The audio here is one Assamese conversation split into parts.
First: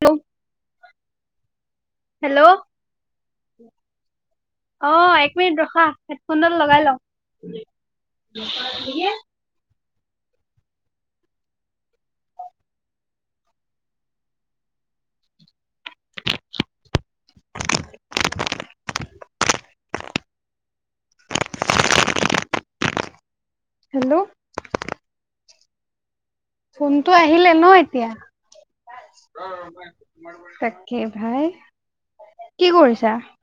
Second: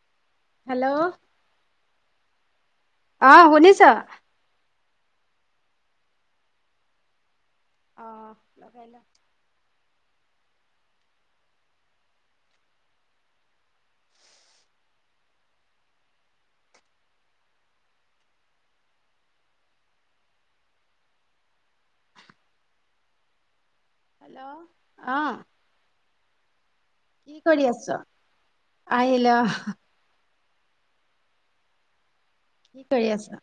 হেল্ল হেল্ল' হেল্ল' অ শুনিছ? অ, এক মিনিট ৰখা হেডফোনডাল লগাই লওঁ। অ, লগাই ল। [unintelligible] হেল্ল' হেল্ল' অ, ফোনটো কি আহিলে কৰি ন আছ? এতিয়া? আহিল অ' তাকে ভাই। কি কৰি আছা?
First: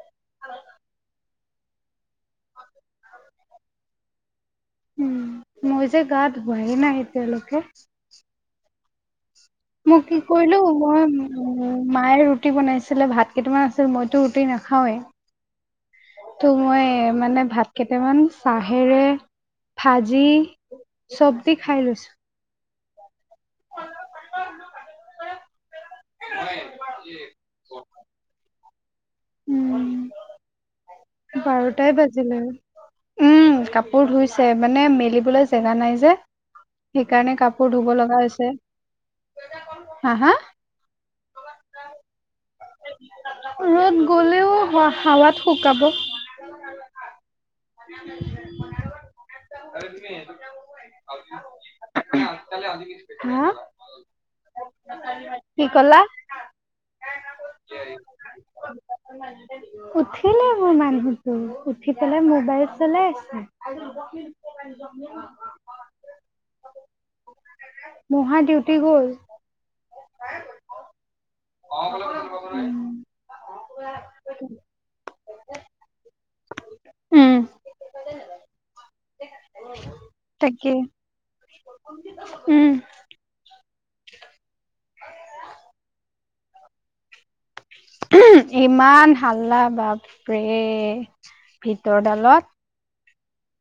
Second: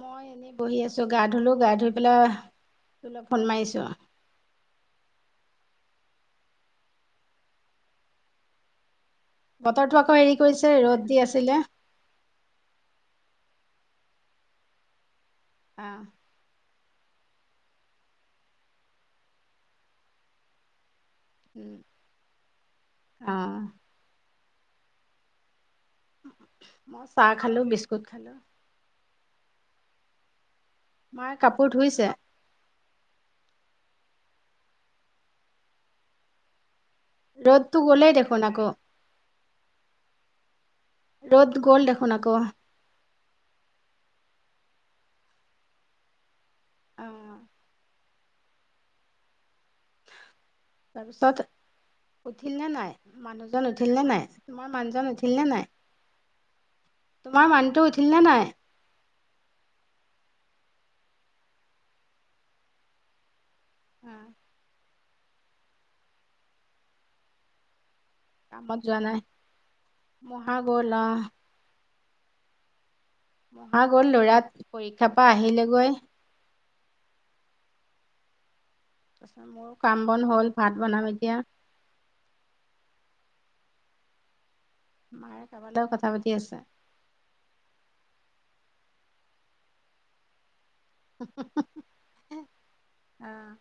মই এনেই বহি আছোঁ গা ধুলোঁ গা ধুই পেলাই ধ লপ ফোন মাৰিছোঁ। উম, মই যে গা ধোৱাই নাই এতিয়ালৈকে। বতৰটো ম আকৌ কি হেৰি কৰিলো কৰিছে ৰ'দ দি আছিলে। অ মায়ে ৰুটি বনাইছিলে ভাত কেইটামান আছিল মইতো ৰুটি নাখাওৱেই, অ, ত' মই মানে ভাত কেইটামান চাহেৰে ভাজি চব দি খাই লৈছোঁ। অ'। মই চাহ খালো, বিস্কুট খালো। উম, মায়ে কাপোৰ বাৰটাই ধুইছে বাজিলে। উম, কাপোৰ ধুইছে মানে মেলিবলৈ জেগা নাই যে। সেইকাৰণে কাপোৰ ৰ'দটো ধুব গ'লেই লগা দেখোন হৈছে আকৌ হা, হা? ৰ'দ গ'ল দেখোন আকৌ। ৰ'দ গ'লেও হ, হাৱাত শুকাব। অ'। তাৰপিছত [unintelligible] উঠিল নে নাই হা মানুহজন উঠিল নে নাই তোমাৰ মানুহজন উঠিল নে কি নাই। কলা? তোমাৰ মানুহটো উঠিল নে নাই। উঠিলে মোৰ মানুহতো উঠি পেলাই মোবাইল চলাই আছে। [inaudible] ডিউটি কামত যোৱা গ'ল। নাই মহা গৰ লা অ'। মা গ'ল লৰাত পৰীক্ষাৰ পৰা আহিলেগৈ। উম তাৰপাছত মোৰো কাম বন হ'ল তাকে ভাত বনাম এতিয়া। উম। মায়ে কাৰোবালৈও কথা পাতি আছে। ইমান হাল্লা বাপ্পে [unintelligible] দ, ডালত অ'।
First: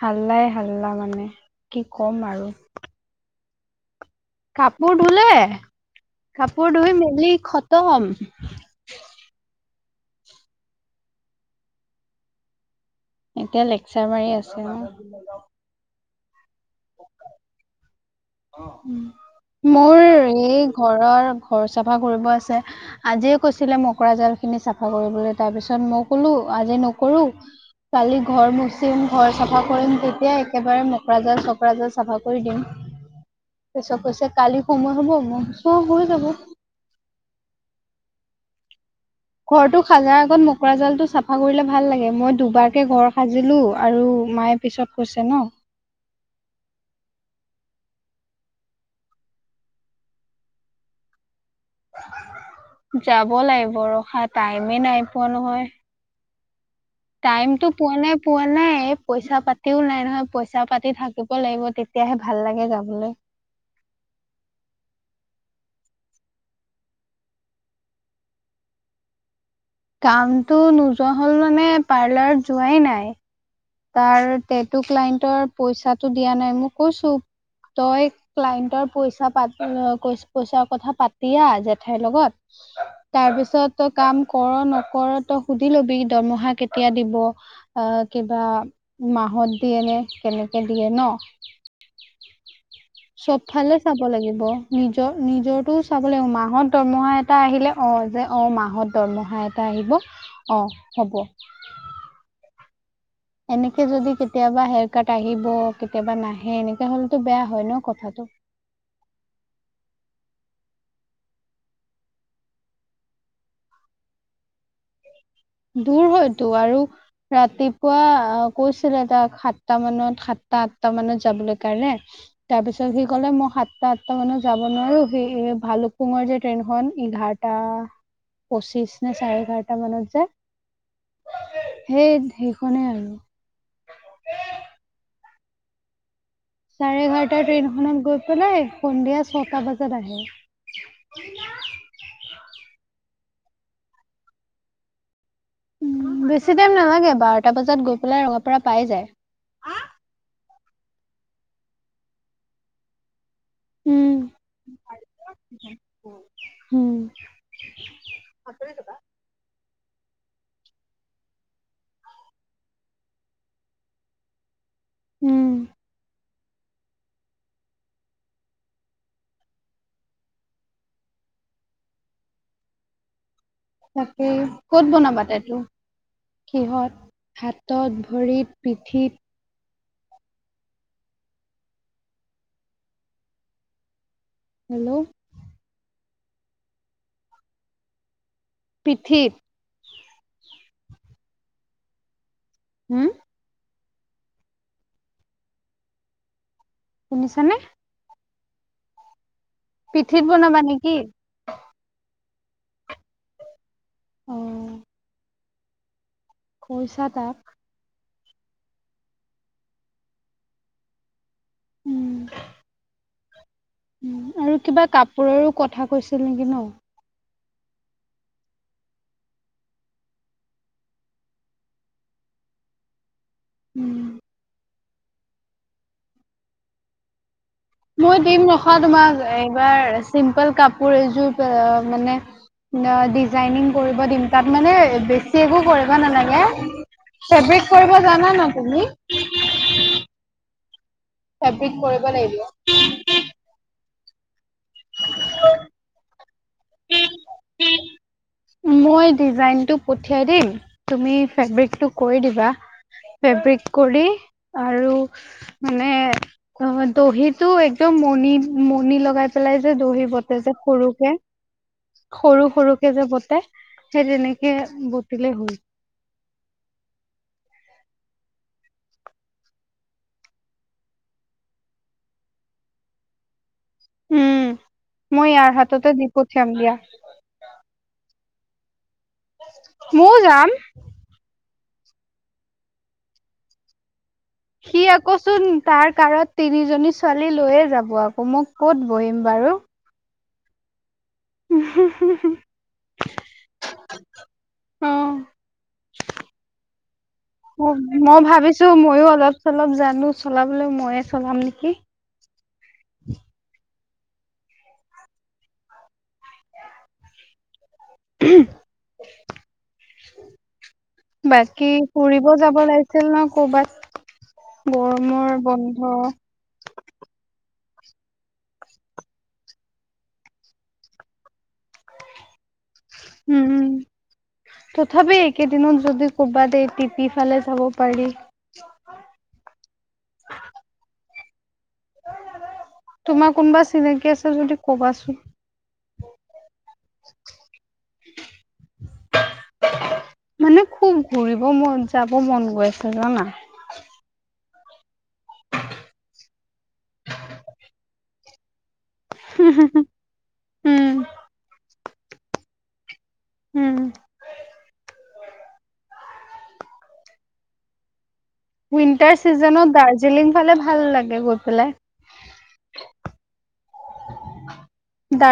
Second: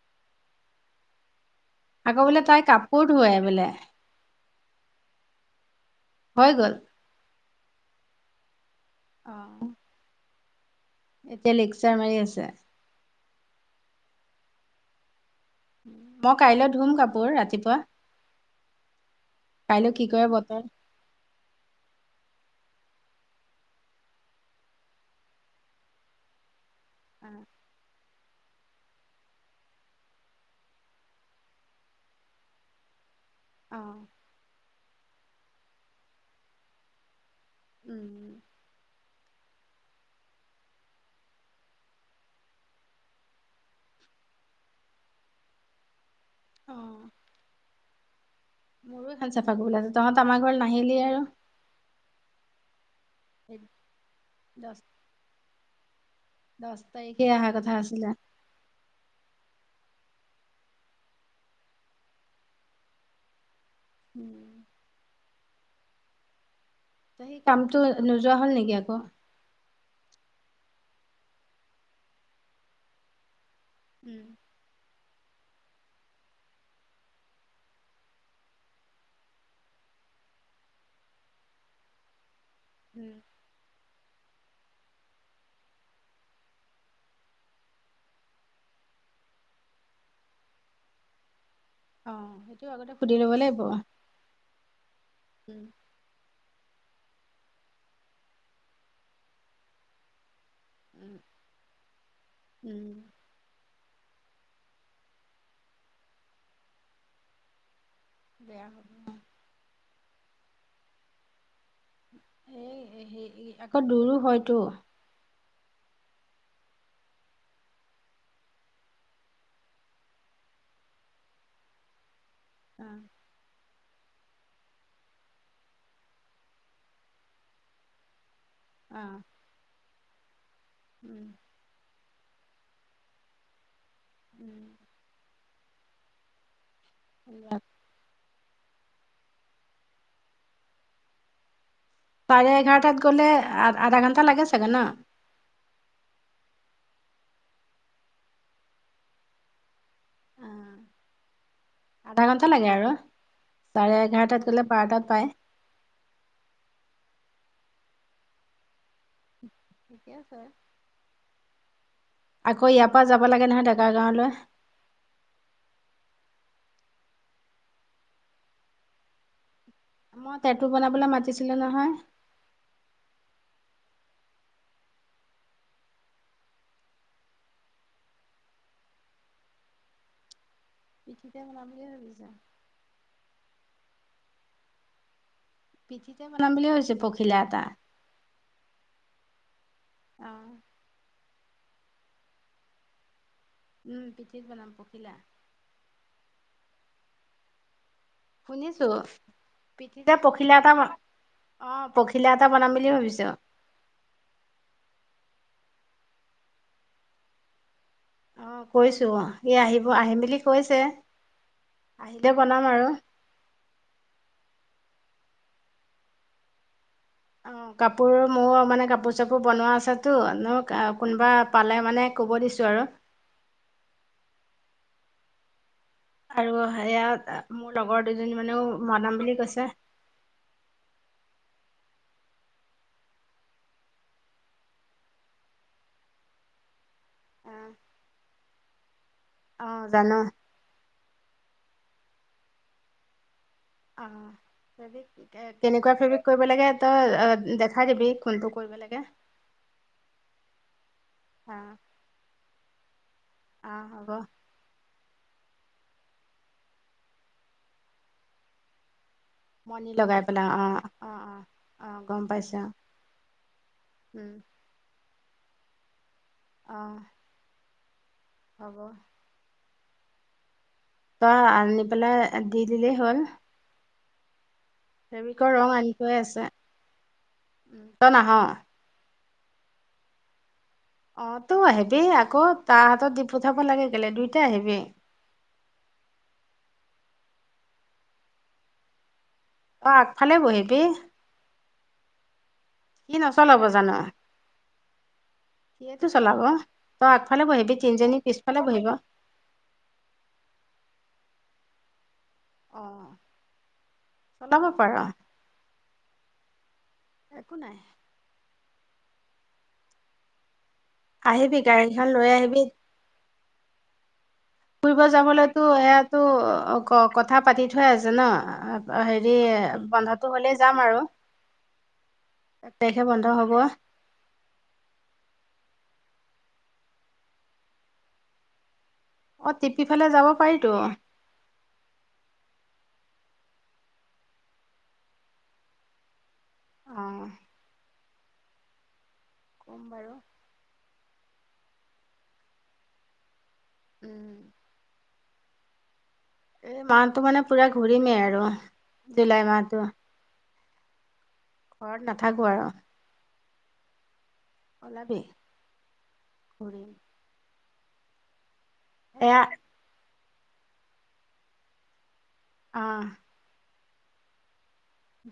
হাল্লাই, হাল্লা মানে। কি ক'ম আকৌ বোলে আৰু। তাই কাপোৰ ধোৱে বোলে। কাপোৰ ধুলে। হৈ কাপোৰ গ'ল ধুই মেলি খতম। অ'। এতিয়া লেকচাৰ মাৰি আছে। এতিয়া লেকচাৰ মাৰি আছে। মই কাইলৈ ধুম কাপোৰ ৰাতিপুৱা। কাইলৈ মোৰ কি কৰে বতৰ এই ঘৰৰ, ঘৰ চাফা কৰিব আছে। আজিয় কৈছিলে মকৰা জাল খিনি চাফা কৰিবলৈ তাৰ পিছত মই কলো আজি কৰো অ কালি ঘৰ ম ম, ঘৰ চাফা কৰিম তেতিয়া একেবাৰে মোকৰা জাল চকৰা জাল চাফা কৰি দিম। পাৰিছত অ' কৈছে কালি সময় হ'ব ম, চ হৈ যাব। উম। ঘৰটো সাজাৰ আগত মোকৰা জালটো চাফা কৰিলে ভাল লাগে মই দুবাৰকে ঘৰ সাৰিলো আৰু মায় পিছত কৈছে ন। অ'। মোৰো এখন চাফা কৰিবলৈ আছে। তহঁত আমাৰ ঘৰত নাহিলি আৰু। যাব লাগিব ৰখা দহ টাইমে নাই পোৱা নহয়। দহ তাৰিখে অহা টাইমটো কথা পোৱা আছিলে। নাই পোৱা নাই পইচা পাতিও নাই, নহয়, পইচা পাতি থাকিব লাগিব তেতিয়াহে ভাল লাগে যাবলৈ। উম। সেই কামতটো নোযোৱা হ'ল নেকি আকৌ। কামতটো নোযোৱা হ'ল মানে পাৰ্লাৰত যোৱাই নাই। উম তাৰ তেটটো, ক্লাইণ্টৰ পইচাটো দিয়া নাই মোক কৈছো। তই, ক্লায়েণ্টৰ পইচা, পা, পইচাৰ কথা পাতিয়া জেঠাইৰ লগত। উম। তাৰ পিছত তই কাম কৰ নকৰ তই সুধি লবি দৰমহা কেতিয়া দিব অ'। মাহত দিয়ে নে কেনেকৈ দিয়ে ন। অ সেইটো আগতে সুধি ল'ব লাগিব। চবফালে চাব লাগিব নিজৰ উম নিজটো চাব লাগিব মাহত দৰমহা এটা আহিলে অ', যে অ', মাহত দৰমহা এটা আহিব অ', উম হব। উম। এনেকে যদি কেতিয়াবা হেয়াৰ কাট আহিব কেতিয়াবা নাহে এনেকে হলেতো বেয়া হয় ন কথাটো। বেয়া হয় অ'। এই আকৌ দূৰো হয়তো। দূৰ হয়তো আৰু ৰাতিপুৱা অ', কৈছিলে তাক সাতটা মানত সাতটা আঠটা মানত যাবলৈ কাৰণে। [inaudible] তাৰপিছত সি ক'লে মই সাত টা মানত যাব নোৱাৰ সেই ভালুকপুঙৰ যে ট্ৰেইনখন এঘাৰটা পঁচিশ অ নে চাৰে এঘাৰটা মানত যে উম। সেই সেইখনেই আৰু। উম। চাৰে এঘাৰটা ট্ৰেইনখনত গৈ পেলাই সন্ধিয়া ছটা বজাত আহে। চাৰে এঘাৰটাত গ'লে আ আধা ঘণ্টা লাগে চাগে ন? বেছি টাইম নালাগে বাৰটা বজাত গৈ পেলাই ৰঙা পৰা পাই যায়। অ', আধা ঘন্টা লাগে আৰু। চাৰে উম এঘাৰটাত গ'লে বাৰটাত পায়। উম। ঠিকে আছে। আকৌ ইয়াৰ পৰা যাব লাগে নহয় ডেকাৰ গাঁৱলৈ। উম। মই তেঁটু বনাবলে মাতিছিলো নহয়। তাকে ক'ত বনাবা তাইতটো? কিহঁত হাতত ভৰিত পিঠিত? পিঠিতে বনাম বুলি ভাবিছা। হেল্ল'? পিঠিতে বনাম বুলি ভাবিছোঁ পখিলা এটা। পিঠিত? অ'। হম? উম, পিঠিত বনাম পখিলা। শুনিছা নে? শুনিছো পিঠিতে পিঠিত পখিলা বনাবা এটা বনাম। নেকি? অ', পখিলা এটা বনাম বুলি ভাবিছো। অ'। কৈছা তাক। অ', কৈছোঁ অ', আহিব আহিম বুলি কৈছে আহিলে বনাম আৰু। উন, আৰু কিবা কাপোৰৰো কথা কৈছিল নেকি ন? অ', কাপোৰ মোৰ মানে কাপোৰ চাপোৰ বনোৱা আছেটো ন কোনোবা পালে মানে ক'ব দিছোঁ আৰু। উম। আৰু সেয়া মোৰ লগৰ মই দুজনী দিম মানেও নখা বনাম তোমাক বুলি কৈছে এইবাৰ চিম্পল কাপোৰ এযোৰ মানে ন ডিজাইনিং কৰিব দিম তাত মানে বেছি একো কৰিব নালাগে। ফেব্ৰিক কৰিব জানা ন তুমি? অ', জানো। ফেব্ৰিক কৰিব লাগিব। অ', ফেবিক কেনেকুৱা ফেব্ৰিক কৰিব লাগে তই দেখাই দিবি। কোনটো কৰিব লাগে মই ডিজাইনটো পঠিয়াই দিম তুমি অ ফ্ৰেবিক টো কৰি দিবা। ফেব্ৰিক অ কৰি। হ'ব আৰু মানে অ', দহিতটো একদম মণি, মণি লগাই। পেলাই যে মণি দহি লগাই বটে পেলাই যে অ অ সৰুকে অ অ গম সৰু পাইছা সৰুকে যে বতে। সেই উম তেনেকে বটিলে হ'ল। অ'। হ'ব। বা আনি পেলাই দি দিলেই হ'ল। উম, মই ইয়াৰ ফেব্ৰিকৰ ৰং হাততে আনি দি থৈ আছে পঠিয়াম দিয়া। তই নাহ? মইও যাম। অ', তইও আহিবি আকৌ তাৰ হাতত দি পঠাব লাগে কেলে দুইটাাই আহিবি। কচোন তাৰ কাৰত তিনিজনী ছোৱালী লৈয়ে যাব আকৌ মই ক'ত বহিম বাৰু। তই আগফালে বহিবি। উ, হু, হু। সি নচলাব জানো? অ', সিয়েইটো চলাব তই আগফালে বহিবি তিনিজনী পিছফালে বহিব। অলপ-চলপ জানো চলাবলৈ ময়ে চলাম নেকি। অ', চলাব পাৰ। একো নাই। আহিবি বাকী গাড়ীখন লৈ ফুৰিব আহিবি যাব লাগিছিল ন ক'বাত। ফুৰিব যাবলৈতো সেইয়াতো। অ', কথা পাতি থৈ আছে ন, হেৰি বন্ধটো হ'লেই যাম আৰু। এক তাৰিখে বন্ধ হ'বই। উম, তথাপি এইকেইদিনত যদি ক'ৰবাত এই টিপি ফালে যাব পাৰি। অ', টিপি ফালে যাব পাৰিতো। তোমাৰ কোনোবা চিনাকি আছে যদি কবাচোন। অ'। ক'ম বাৰু। মানে খুব ঘূৰিব মন যাব মন গৈ আছে জানা? উম। এই মাহতটো মানে পুৰা ঘূৰিমেই আৰু জুলাই মাহতটো। উম, ঘৰত নাথাকোঁ আৰু। উম। ওলাবি ঘূৰিম। উইণ্টাৰ এয়া চিজনত দাৰ্জিলিং ফালে ভাল লাগে গৈ পেলাই। অ'।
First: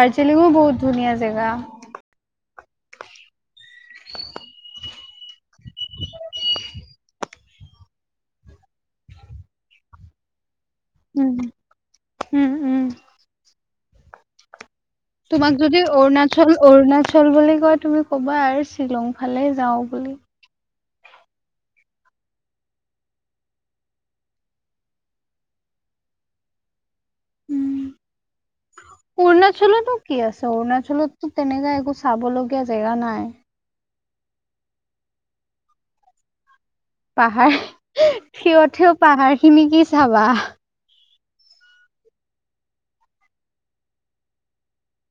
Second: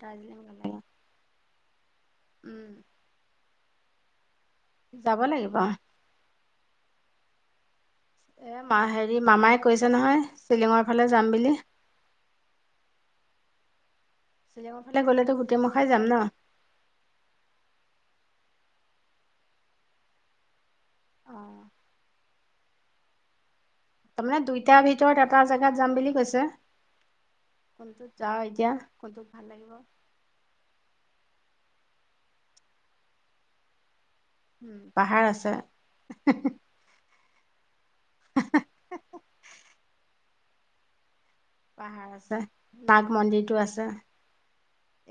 দাৰ্জিলিং ভাল লাগে বহুত ধুনীয়া জেগা। উম। যাব লাগিব। এ মা হেৰি মামাই কৈছে নহয় শ্বিলিঙৰ। ফালে যাম উম, বুলি উম, উম। শ্বিলংৰ ফালে গ'লে। তোমাক যদি অৰুণাচল। অৰুণাচল বুলি কয় তুমি ক'বা আৰু শ্বিলং ফালে যাওঁ বুলি। অ তাৰমানে দুইটাৰ ভিতৰত এটা জেগাত যাম বুলি কৈছে, কোনটোত যাওঁ এতিয়া। কোনটোত ভাল লাগিব অৰুণাচলতো কি আছে অৰুণাচলতো তেনেকা একো চাবলগীয়া জেগা নাই। উম, পাহাৰ আছে। পাহাৰ, থিঅ থিঅ পাহাৰ খিনি কি চাবা। পাহাৰ আছে, নাগ মন্দিৰটো আছে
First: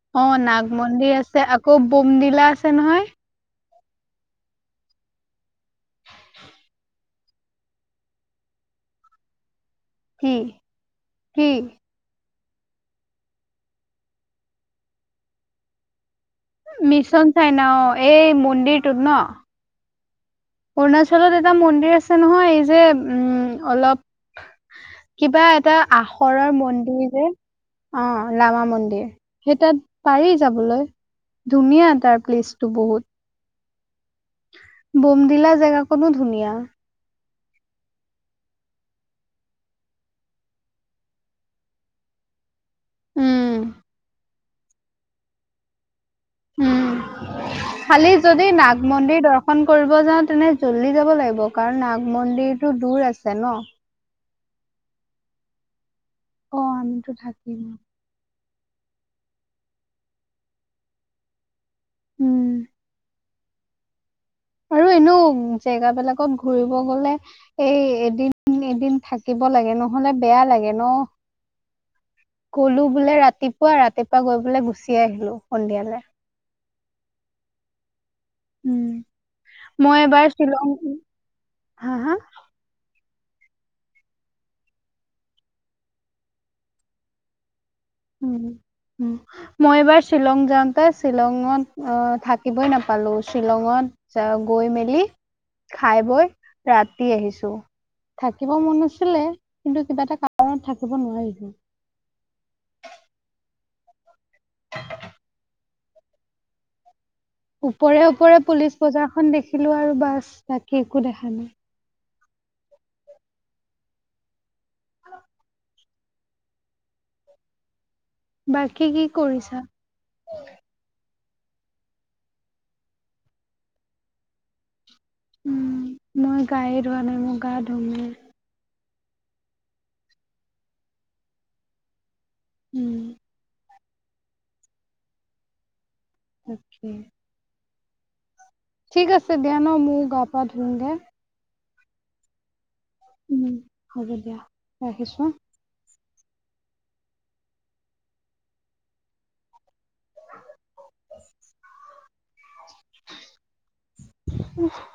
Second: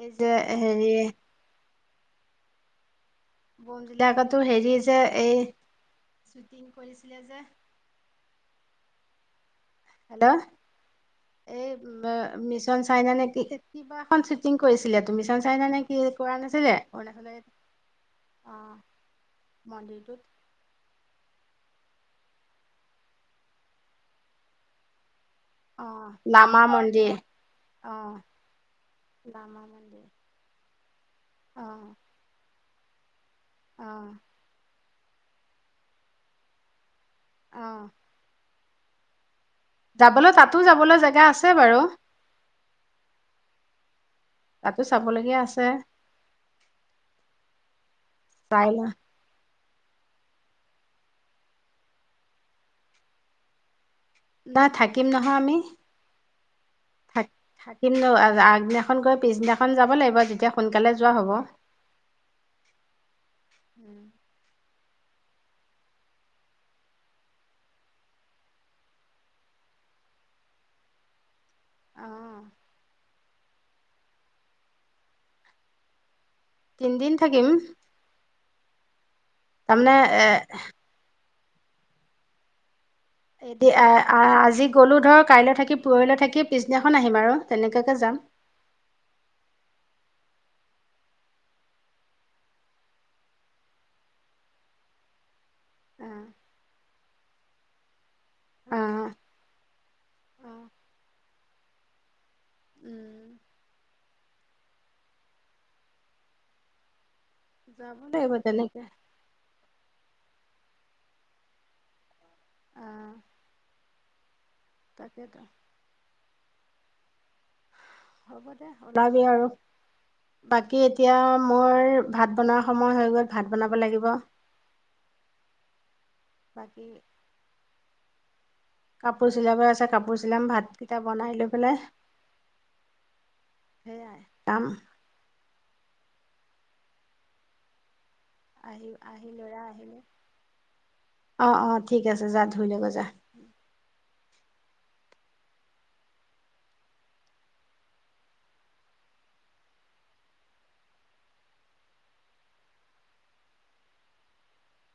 এই যে হেৰি। আ, আকৌ বমডিলা আছে নহয়। বনবিলাকাতো হেৰি যে এই শুটিং কৰিছিলে যে। হেল্ল, কি কি এই। মিছন চাইনা নে কি কিবা এখন শ্বুটিং কৰিছিলে, তো মিছন চাইনা নে কি কৰা নাছিল। মিছন চাই ন অ, এই অ' মন্দিৰটোত ন। মন্দিৰটোত। অৰুণাচলত এটা মন্দিৰ আছে নহয়। এই যে উম, অলপ কিবা। এটা অ' আখৰৰ লামা মন্দিৰ যে। অ, ৰামা মন্দিৰ, সেই লামা তাত মন্দিৰ পাৰি যাবলৈ অ' ধুনীয়া তাৰ প্লেচ। তো, বহুত। অ, বোমদিলা জেগাকনো ধুনীয়া। অ, যাবলৈ, তাতো যাবলৈ জেগা আছে বাৰু। উম, তাতো, চাবলগীয়া আছে। উম, খালি যদি চাই নাগ ল মন্দিৰ দশ ফোন কৰিব যাওঁ তেনে জল্দি যাব লাগিব কাৰণ নাগ মন্দিৰটো দূৰ আছে ন। নহ, থাকিম নহয় আমি অ আমিতো থ থাকিম ন, আগদিনা। এখন গৈ পিছদিনাখন যাব লাগিব যেতিয়া সোনকালে যোৱা হ'ব। উম, উম, আৰু এনেও জেগ বিলাকত ঘূৰিব গ'লে। এই এদিন এদিন থাকিব লাগে নহ'লে বেয়া লাগে ন। অঁ গ'লো বোলে ৰাতিপুৱা ৰাতিপুৱা গৈ পোাই গুচি আহিলো, সন্ধিয়ালৈ। তিনিদিন থাকিম। উম, তাৰমানে মই এ এবাৰ শ্বিলং, হা-হা এ, আজি গ'লো ধৰ কাইলৈ থাকি পৰহিলৈ থাকি পিছদিনাখন আহিম আৰু তেনেকাকে যাম। উম, উম, মই এবাৰ শ্বিলং যাওঁতে শ্বিলঙত আহ থাকিবই নাপালো, শ্বিলঙত। চ, গৈ মেলি। খাই বৈ ৰাতি আহিছো, থাকিব মন অঁ আছিলে। কিন্তু কিবা এটা অঁ কাৰণত থাকিব নোৱাৰিলো। যাব ওপৰে লাগিব ওপৰে পুলিচ তেনেকে বজাৰখন দেখিলো আৰু বাছ, বাকী একো দেখা নাই। তাকেত, হ'ব দ, বাকী কি ওলাবি আৰু। কৰিছা বাকী এতিয়া মোৰ ভাত বনোৱাৰ সময় হৈ গ'ল, ভাত বনাব লাগিব। উম, মই গায়ে বাকী ধোৱা নাই মই গা ধুওঁহে। কাপোৰ চিলাব আছে কাপোৰ চিলাম ভাতকেইটা বনাই লৈ পেলাই। উম, সেয়াই কাম। তাকে। আহি ঠিক আহি আছে দিয়া ন মইও গা, পা ধৰণ গে। অ, অ,, ঠিক আছে যা ধুৰি লগে যা। উম, হ'ব দিয়া ৰাখিছো। [unintelligible]